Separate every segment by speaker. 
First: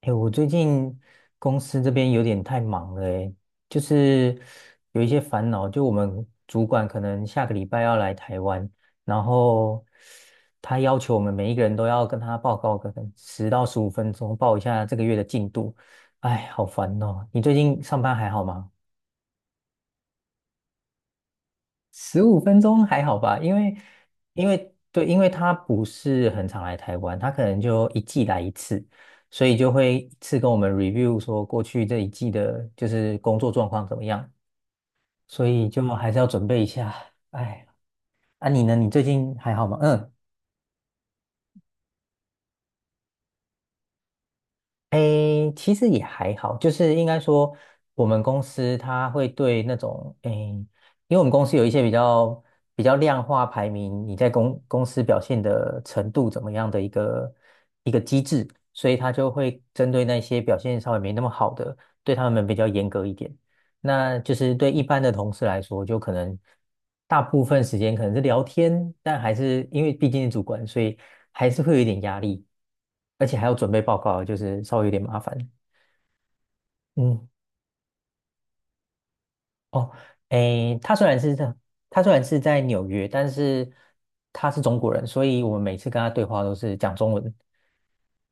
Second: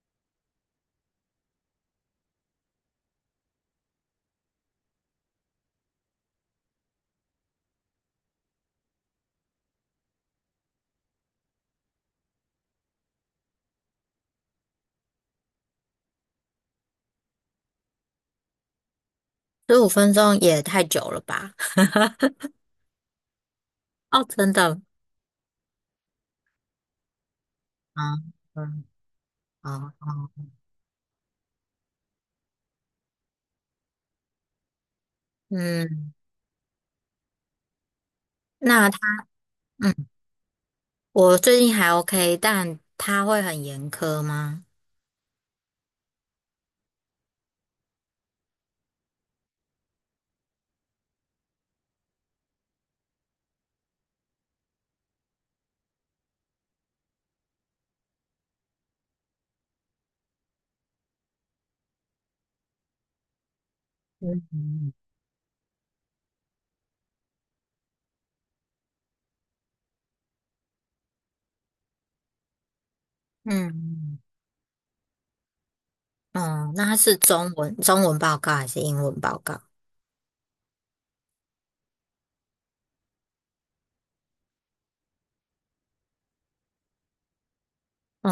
Speaker 1: 哎，我最近公司这边有点太忙了，哎，就是有一些烦恼。就我们主管可能下个礼拜要来台湾，然后他要求我们每一个人都要跟他报告个10到15分钟，报一下这个月的进度。哎，好烦哦！你最近上班还好吗？
Speaker 2: 15分钟也太久了吧？
Speaker 1: 十五 分钟还好吧，因为
Speaker 2: 哦，
Speaker 1: 因
Speaker 2: 真
Speaker 1: 为
Speaker 2: 的。
Speaker 1: 对，因为他不是很常来台湾，他可能就一季
Speaker 2: 嗯
Speaker 1: 来一次，
Speaker 2: 嗯。
Speaker 1: 所以就
Speaker 2: 哦
Speaker 1: 会一
Speaker 2: 哦。
Speaker 1: 次跟我们 review 说过去这一季的就是工作状况怎么样，所以就还
Speaker 2: 嗯。
Speaker 1: 是要准备一下。哎，啊你呢？
Speaker 2: 那
Speaker 1: 你
Speaker 2: 他，
Speaker 1: 最近还好吗？
Speaker 2: 嗯，
Speaker 1: 嗯，
Speaker 2: 我最近还 OK，但他会很严苛吗？
Speaker 1: 诶，其实也还好，就是应该说，我们公司它会对那种诶，因为我们公司有一些比较量化排名，你在公司表现的程度怎么样的一个机制，所以它就会针对那些表现稍微没那么好的，对他们比较严格一点。那就
Speaker 2: 嗯
Speaker 1: 是对一
Speaker 2: 嗯
Speaker 1: 般的同事来说，就可能大部分时间可能是聊天，但还是因为毕竟是主管，所以还是会有一点压力，而且还要
Speaker 2: 嗯。
Speaker 1: 准备报
Speaker 2: 嗯。
Speaker 1: 告，就是稍微有点麻烦。
Speaker 2: 哦，那他是
Speaker 1: 嗯，
Speaker 2: 中文报告还是英文报告？
Speaker 1: 哦，诶，他虽然是在纽约，但是他是中国人，所以我们每次跟他对话都是讲中文。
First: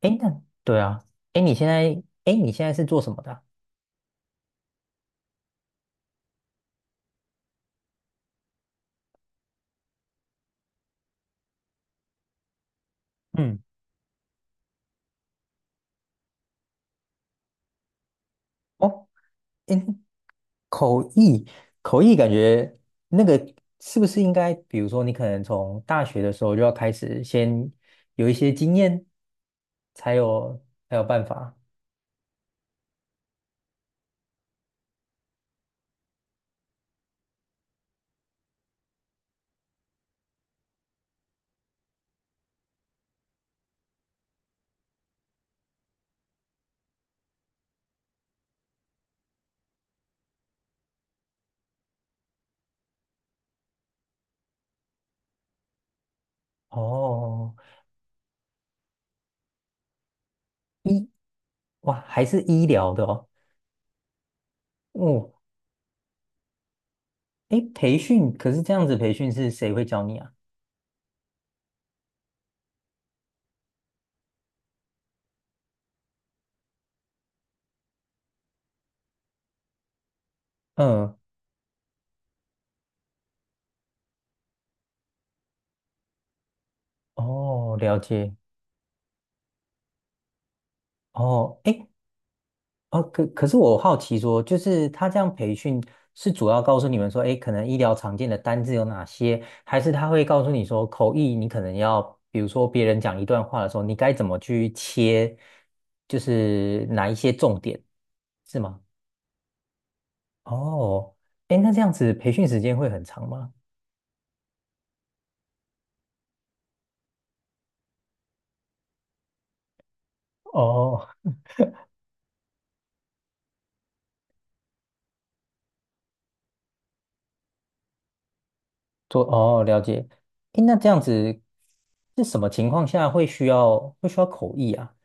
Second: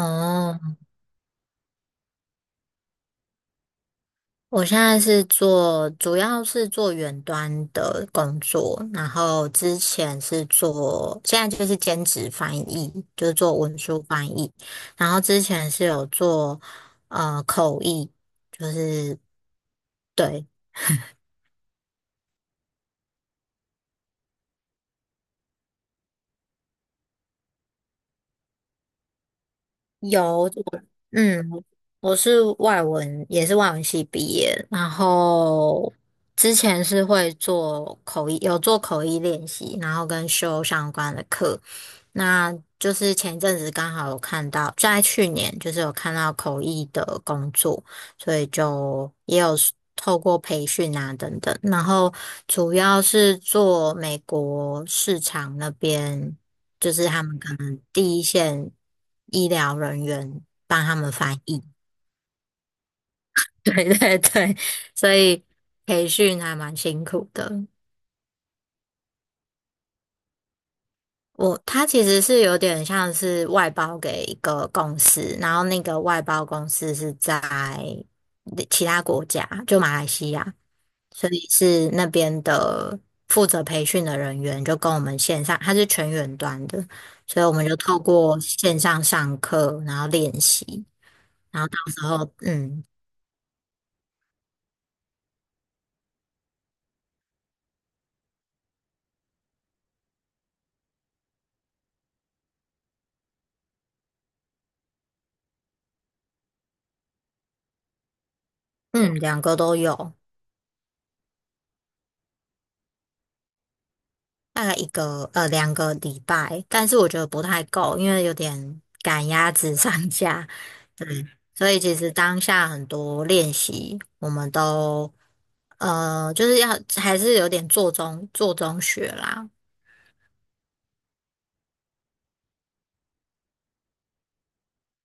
Speaker 1: 诶，那对啊，诶，你现在是做什么的啊？
Speaker 2: 我现在是做，主要是做远端的工作，然后之前是做，现在就是兼职翻译，就是做
Speaker 1: 嗯，
Speaker 2: 文书翻译，然后之前是有做口译，就
Speaker 1: 哦，
Speaker 2: 是
Speaker 1: 诶，
Speaker 2: 对。
Speaker 1: 口译，口译感觉那个是不是应该，比如说你可能从大学的时候就要开始，先有一些经验，才
Speaker 2: 有。
Speaker 1: 有才有办
Speaker 2: 嗯，
Speaker 1: 法。
Speaker 2: 我是外文，也是外文系毕业，然后之前是会做口译，有做口译练习，然后跟修相关的课。那就是前一阵子刚好有看到，在去年就是有看到口译的工作，所以就也有 透过培训啊等等，然后主要是做美国市场那边，就是他们可
Speaker 1: 哦，
Speaker 2: 能第一线医疗人员帮他
Speaker 1: 医，
Speaker 2: 们翻译。
Speaker 1: 哇，还是医疗的哦。
Speaker 2: 对对对，所
Speaker 1: 哦，
Speaker 2: 以培训还蛮辛苦
Speaker 1: 诶，
Speaker 2: 的。
Speaker 1: 培训，可是这样子培训是谁会教你啊？
Speaker 2: 他其实是有点像是外包给一个公司，然后那个外包公司是在其他国家，就马来西亚，
Speaker 1: 嗯，
Speaker 2: 所以是那边的负责培训的人员就跟我们线上，他是全远端的，所以我们就
Speaker 1: 哦，了
Speaker 2: 透
Speaker 1: 解。
Speaker 2: 过线上上课，然后练习，
Speaker 1: 哦，
Speaker 2: 然后到
Speaker 1: 哎，
Speaker 2: 时候嗯
Speaker 1: 哦，可是我好奇说，就是他这样培训是主要告诉你们说，诶，可能医疗常见的单字有哪些，还是他会告诉你说，口译你可能要，比如说别人讲一段话的时候，你该怎么去切，就是哪一些重点，是吗？
Speaker 2: 嗯两个都有。
Speaker 1: 哦，诶，那这样子培训时间会很长吗？
Speaker 2: 大概2个礼拜，但是我觉得不太够，因为有点赶鸭子上架。
Speaker 1: 哦，
Speaker 2: 所以其实当下很多练习，我们都就是要还是有点做中学啦。
Speaker 1: 哦，了解。诶，那这样子是什么情况下会需要口译啊？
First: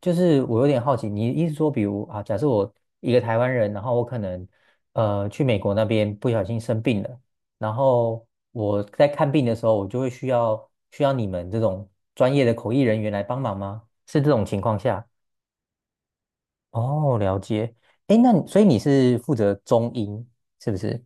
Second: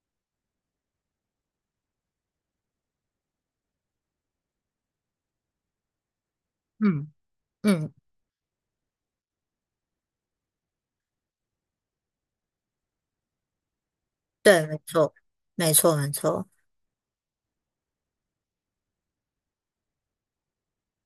Speaker 1: 就是我有点好奇，你意思说，比如啊，假设我一个台湾人，然后我可能去美国那边不小心生病
Speaker 2: 嗯。
Speaker 1: 了，然
Speaker 2: 嗯，
Speaker 1: 后我在看病的时候，我就会需要你们这种专业的口译人员来帮忙吗？是这种情
Speaker 2: 对，
Speaker 1: 况
Speaker 2: 没
Speaker 1: 下？
Speaker 2: 错，没错，没错。
Speaker 1: 哦，了解。诶，那你所以你是负责中英是不是？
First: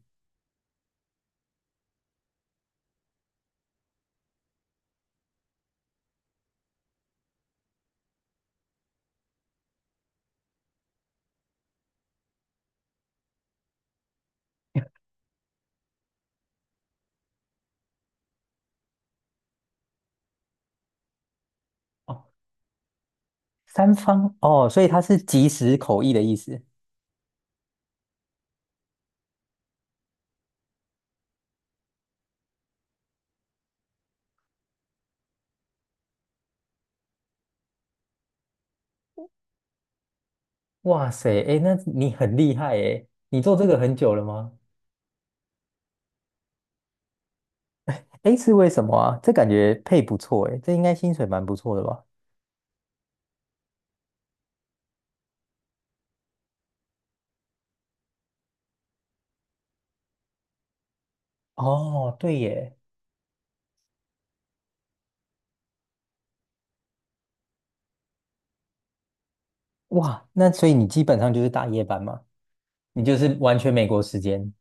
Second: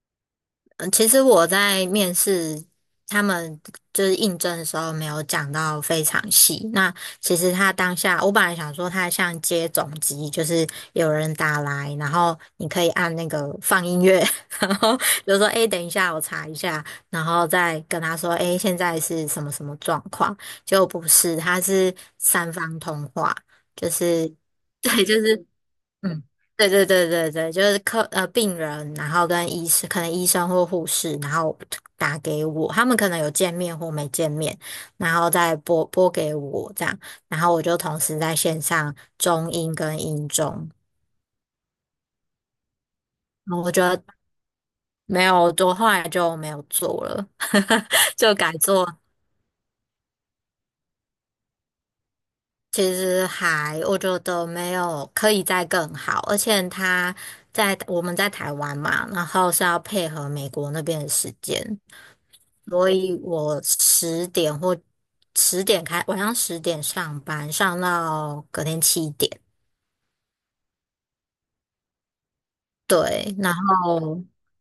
Speaker 2: 嗯，其实我在面试他们就是应征的时候，没有讲到非常细。那其实他当下，我本来想说他像接总机，就是有人打来，然后你可以按那个放音乐。然后比如说：“诶，等一下，我查一下。”然后再跟他说：“诶，现在是什么什么状况？”结果不是，他是
Speaker 1: 哦，
Speaker 2: 三方通话。就
Speaker 1: 三
Speaker 2: 是
Speaker 1: 方哦，所以它
Speaker 2: 对，就
Speaker 1: 是
Speaker 2: 是
Speaker 1: 即时口译的
Speaker 2: 嗯，
Speaker 1: 意思。
Speaker 2: 对对对对对，就是病人，然后跟医生，可能医生或护士，然后打给我，他们可能有见面或没见面，然后再拨给我这样，然后我就同时在线上中英跟英中。
Speaker 1: 哇塞，哎，那你很厉害哎，你做
Speaker 2: 然后
Speaker 1: 这
Speaker 2: 我
Speaker 1: 个
Speaker 2: 觉
Speaker 1: 很
Speaker 2: 得
Speaker 1: 久了吗？
Speaker 2: 没有，我后来就没有做了。就
Speaker 1: 哎，
Speaker 2: 改
Speaker 1: 是为什么
Speaker 2: 做。
Speaker 1: 啊？这感觉配不错哎，这应该薪水蛮不错的吧？
Speaker 2: 其实我觉得没有可以再更好，而且在我们在台湾嘛，然后是要配合美国那边的时间，
Speaker 1: 哦，对耶，
Speaker 2: 所以我十点或十点开，晚上十点上班，上到隔天7点。
Speaker 1: 哇，那所以你基本上就是大夜班嘛，你就是
Speaker 2: 对，然
Speaker 1: 完全美国时
Speaker 2: 后
Speaker 1: 间。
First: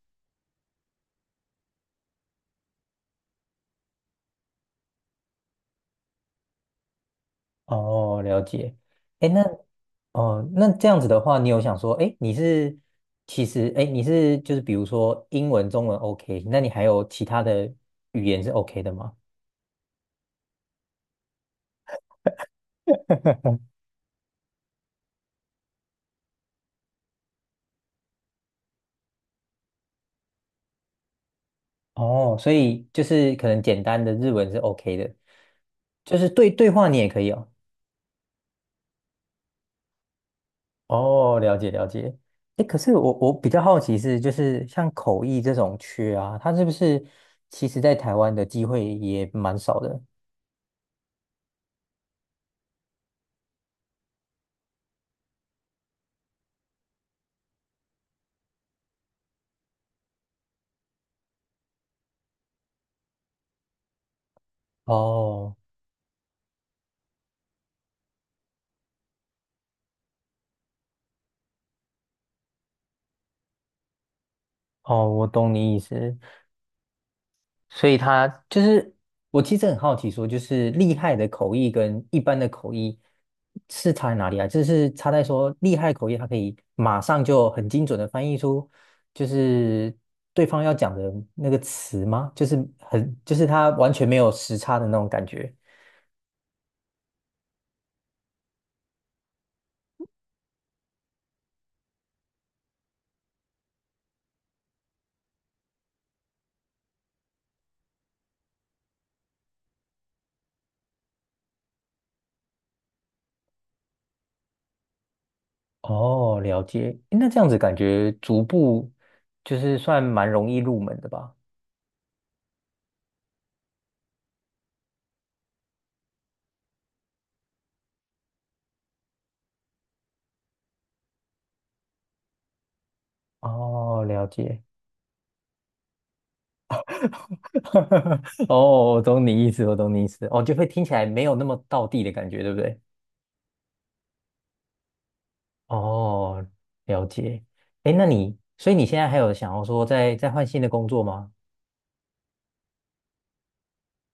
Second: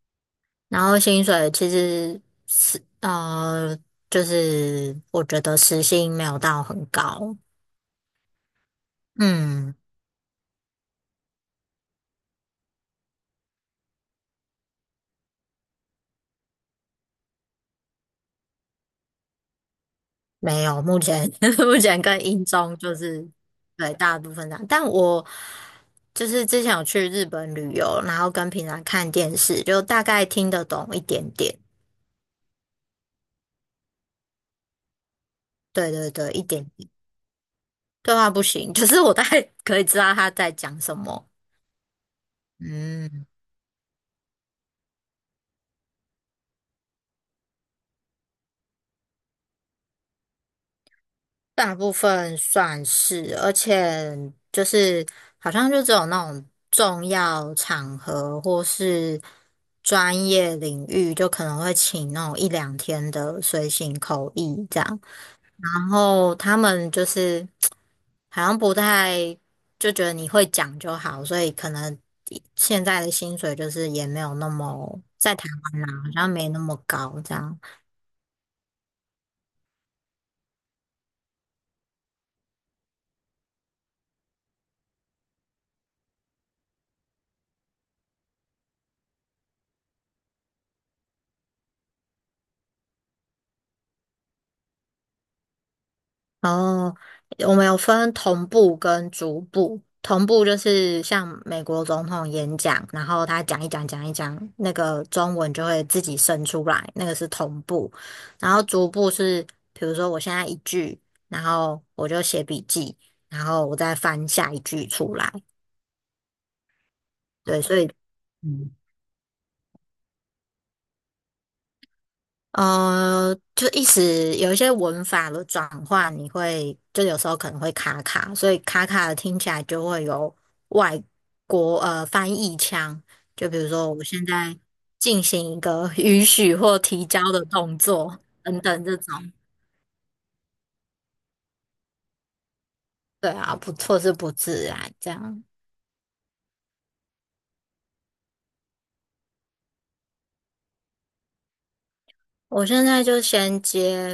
Speaker 2: 然后薪水其实是呃，就是我觉得时薪没有到很高。
Speaker 1: 哦，了解。哎，那
Speaker 2: 嗯。
Speaker 1: 哦，那这样子的话，你有想说，哎，你是其实哎，你是就是比如说英文、中文 OK，那你还有其他的语言是 OK 的吗？
Speaker 2: 没有，目前 目前跟英中就是 对大部分这样，但我就是之前有去日本旅游，然后跟平常看电视，就大概听得懂一点点。
Speaker 1: 哦，所以就是可能简单的日文是 OK 的，
Speaker 2: 对对
Speaker 1: 就是
Speaker 2: 对，一
Speaker 1: 对
Speaker 2: 点
Speaker 1: 对话
Speaker 2: 点。
Speaker 1: 你也可以哦。
Speaker 2: 对话不行，可是我大概可以知道他在讲什么。
Speaker 1: 哦，了解了解。哎，可是我
Speaker 2: 嗯，
Speaker 1: 我比较好奇是，就是像口译这种缺啊，它是不是其实在台湾的机会也蛮少的？
Speaker 2: 大部分算是，而且就是好像就只有那种重要场合或是专业领域，就可能会请那种一两天的随行口译这样。
Speaker 1: 哦
Speaker 2: 然后他们就是好像不太就觉得你会讲就好，所以可能现在的薪水就是也没有那么
Speaker 1: 哦，我
Speaker 2: 在台
Speaker 1: 懂你意
Speaker 2: 湾啦，好
Speaker 1: 思。
Speaker 2: 像没那么高这样。
Speaker 1: 所以他就是，我其实很好奇说，就是厉害的口译跟一般的口译是差在哪里啊？就是差在说厉害口译，它可以马上就很精准的翻译出，就是对方要讲的那个词吗？就是很，就是它完全没有时差的那种感觉。
Speaker 2: 哦，我们有分同步跟逐步。同步就是像美国总统演讲，然后他讲一讲讲一讲，那个中文就会自己生出来，那个是同步。然后逐步是，比如说我现在一句，然后我就写笔记，然后我再翻下一句出来。
Speaker 1: 哦，了解。诶那这样子
Speaker 2: 对，
Speaker 1: 感
Speaker 2: 所以
Speaker 1: 觉逐步就是算蛮容易入门的吧？
Speaker 2: 就意思有一些文法的转换，你会就有时候可能会卡卡，所以卡卡的听起来就会有外国翻译腔。就比如说，
Speaker 1: 哦，
Speaker 2: 我
Speaker 1: 了
Speaker 2: 现在
Speaker 1: 解。
Speaker 2: 进行一个 允许或提交的动作 等等
Speaker 1: 哦，
Speaker 2: 这
Speaker 1: 我懂
Speaker 2: 种。
Speaker 1: 你意思，我懂你意思。哦，就会听起来没有那么道地的感觉，对不对？
Speaker 2: 对啊，不错是不自然这样。
Speaker 1: 哦，了解。哎，那你，所以你现在还有想要说再换新的工作吗？
Speaker 2: 我现在就先接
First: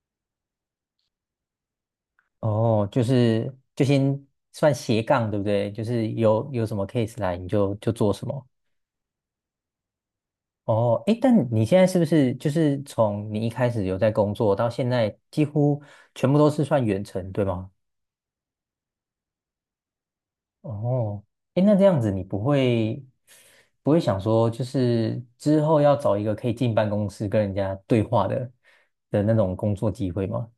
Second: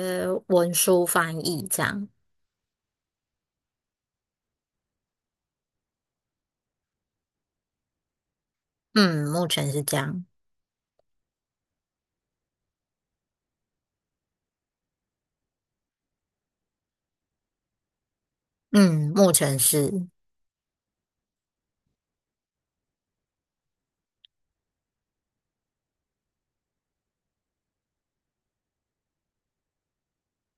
Speaker 2: 文书翻译这样。
Speaker 1: 哦，就是就先算斜杠，对不对？就是有什么 case 来，你就做什么。
Speaker 2: 嗯，目前是这样。
Speaker 1: 哦，哎，但你现在是不是就是从你一开始有在工作到现在，几乎全部都是算远程，对吗？
Speaker 2: 嗯，目前是，
Speaker 1: 哦，哎，那这样子你不会想说，就是之后要找一个可以进办公室跟人家对话的那种工作机会吗？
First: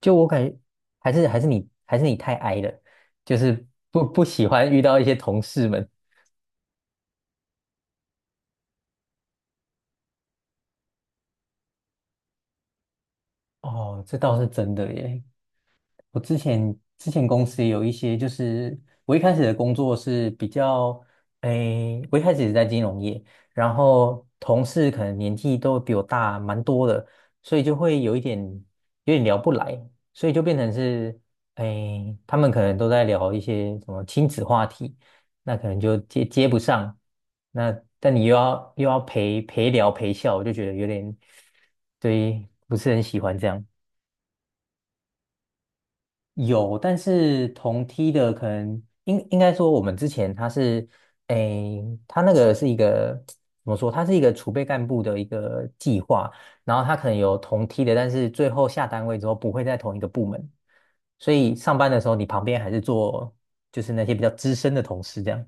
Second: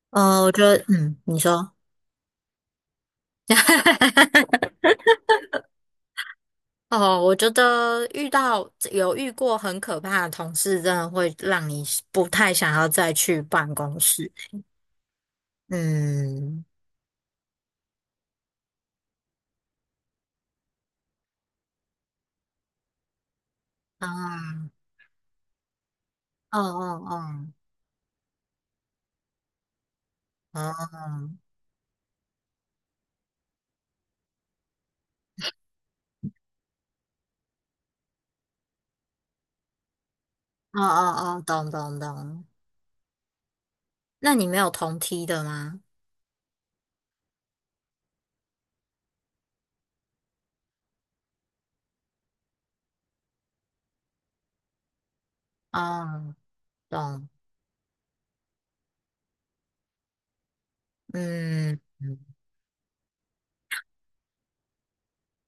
Speaker 1: 就我感
Speaker 2: 我
Speaker 1: 觉
Speaker 2: 觉得，
Speaker 1: 还
Speaker 2: 嗯，
Speaker 1: 是
Speaker 2: 你
Speaker 1: 还是你
Speaker 2: 说。
Speaker 1: 还是你太 i 了，就是不喜欢遇 到一些同事们。
Speaker 2: 哦，我觉得有遇过很可怕的同事，真的会让你不太想要再去办公
Speaker 1: 哦，这
Speaker 2: 室。
Speaker 1: 倒是真的耶。我之
Speaker 2: 嗯。
Speaker 1: 前之前公司有一些，就是我一开始的工作是比较，诶，我一开始也是在金融业，然后同
Speaker 2: 啊。
Speaker 1: 事可能年纪都比我大
Speaker 2: 哦
Speaker 1: 蛮多
Speaker 2: 哦
Speaker 1: 的，
Speaker 2: 哦。
Speaker 1: 所以就会有点聊不来，所以就变成
Speaker 2: 哦
Speaker 1: 是，诶，他们可能都在聊一些什么亲子话题，那可能就接不上，那但你又要陪聊陪笑，我就觉得
Speaker 2: 哦
Speaker 1: 有
Speaker 2: 哦
Speaker 1: 点，
Speaker 2: 哦。懂懂懂。
Speaker 1: 对，不是很喜欢这样。
Speaker 2: 那你没有同梯的吗？
Speaker 1: 有，但是同梯的可能应该说，我们之前他是，诶，他那个是一个怎么说？他是一个储备干部的一个计划，
Speaker 2: 哦，
Speaker 1: 然后他可能
Speaker 2: 懂。
Speaker 1: 有同梯的，但是最后下单位之后不会在同一个部门，所以上
Speaker 2: 嗯
Speaker 1: 班的时候
Speaker 2: 嗯
Speaker 1: 你旁边还是做就是那些比较资深的同事这样。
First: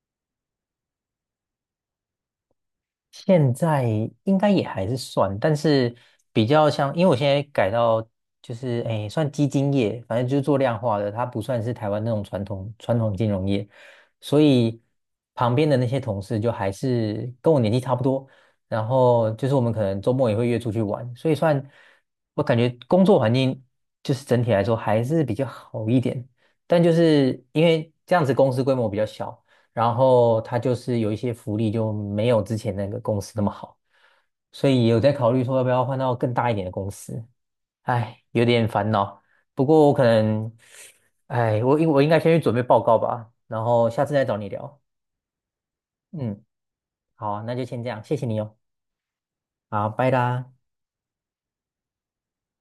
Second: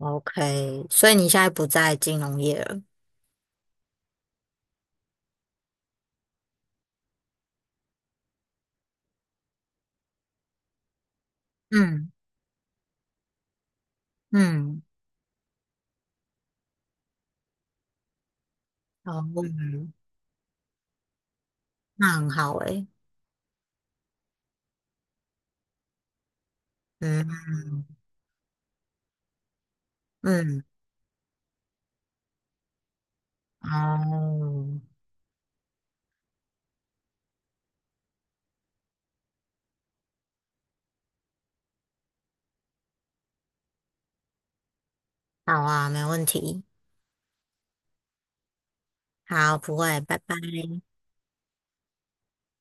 Speaker 2: ，OK。所以你现在不在金融业了。
Speaker 1: 现在应该也还是算，但是比较像，因为我现在改到就是诶，算基金业，反正就是做量化的，它不算是台湾那
Speaker 2: 嗯
Speaker 1: 种传统金融业，所以
Speaker 2: 嗯。
Speaker 1: 旁边的那些同事就还是跟我年纪差不多，然
Speaker 2: 哦。
Speaker 1: 后就是我们可
Speaker 2: 嗯
Speaker 1: 能周末也会约出去玩，所以算
Speaker 2: 那很
Speaker 1: 我
Speaker 2: 好
Speaker 1: 感觉
Speaker 2: 诶。
Speaker 1: 工作环境就是整体来说还是比较好一点，但就是因
Speaker 2: 嗯
Speaker 1: 为这样子公司规模比较小。然后他
Speaker 2: 嗯。
Speaker 1: 就是有一些福利就没有之前那个公司那么好，所
Speaker 2: 哦。
Speaker 1: 以有在考虑说要不要换到更大一点的公司，哎，有点烦恼。不过我可能，哎，我应该先去准备报告吧，然后下次再找你聊。
Speaker 2: 好啊，没问
Speaker 1: 嗯，
Speaker 2: 题。
Speaker 1: 好啊那就先这样，谢谢你哦，
Speaker 2: 好，不
Speaker 1: 好，
Speaker 2: 会，
Speaker 1: 拜
Speaker 2: 拜拜。
Speaker 1: 啦。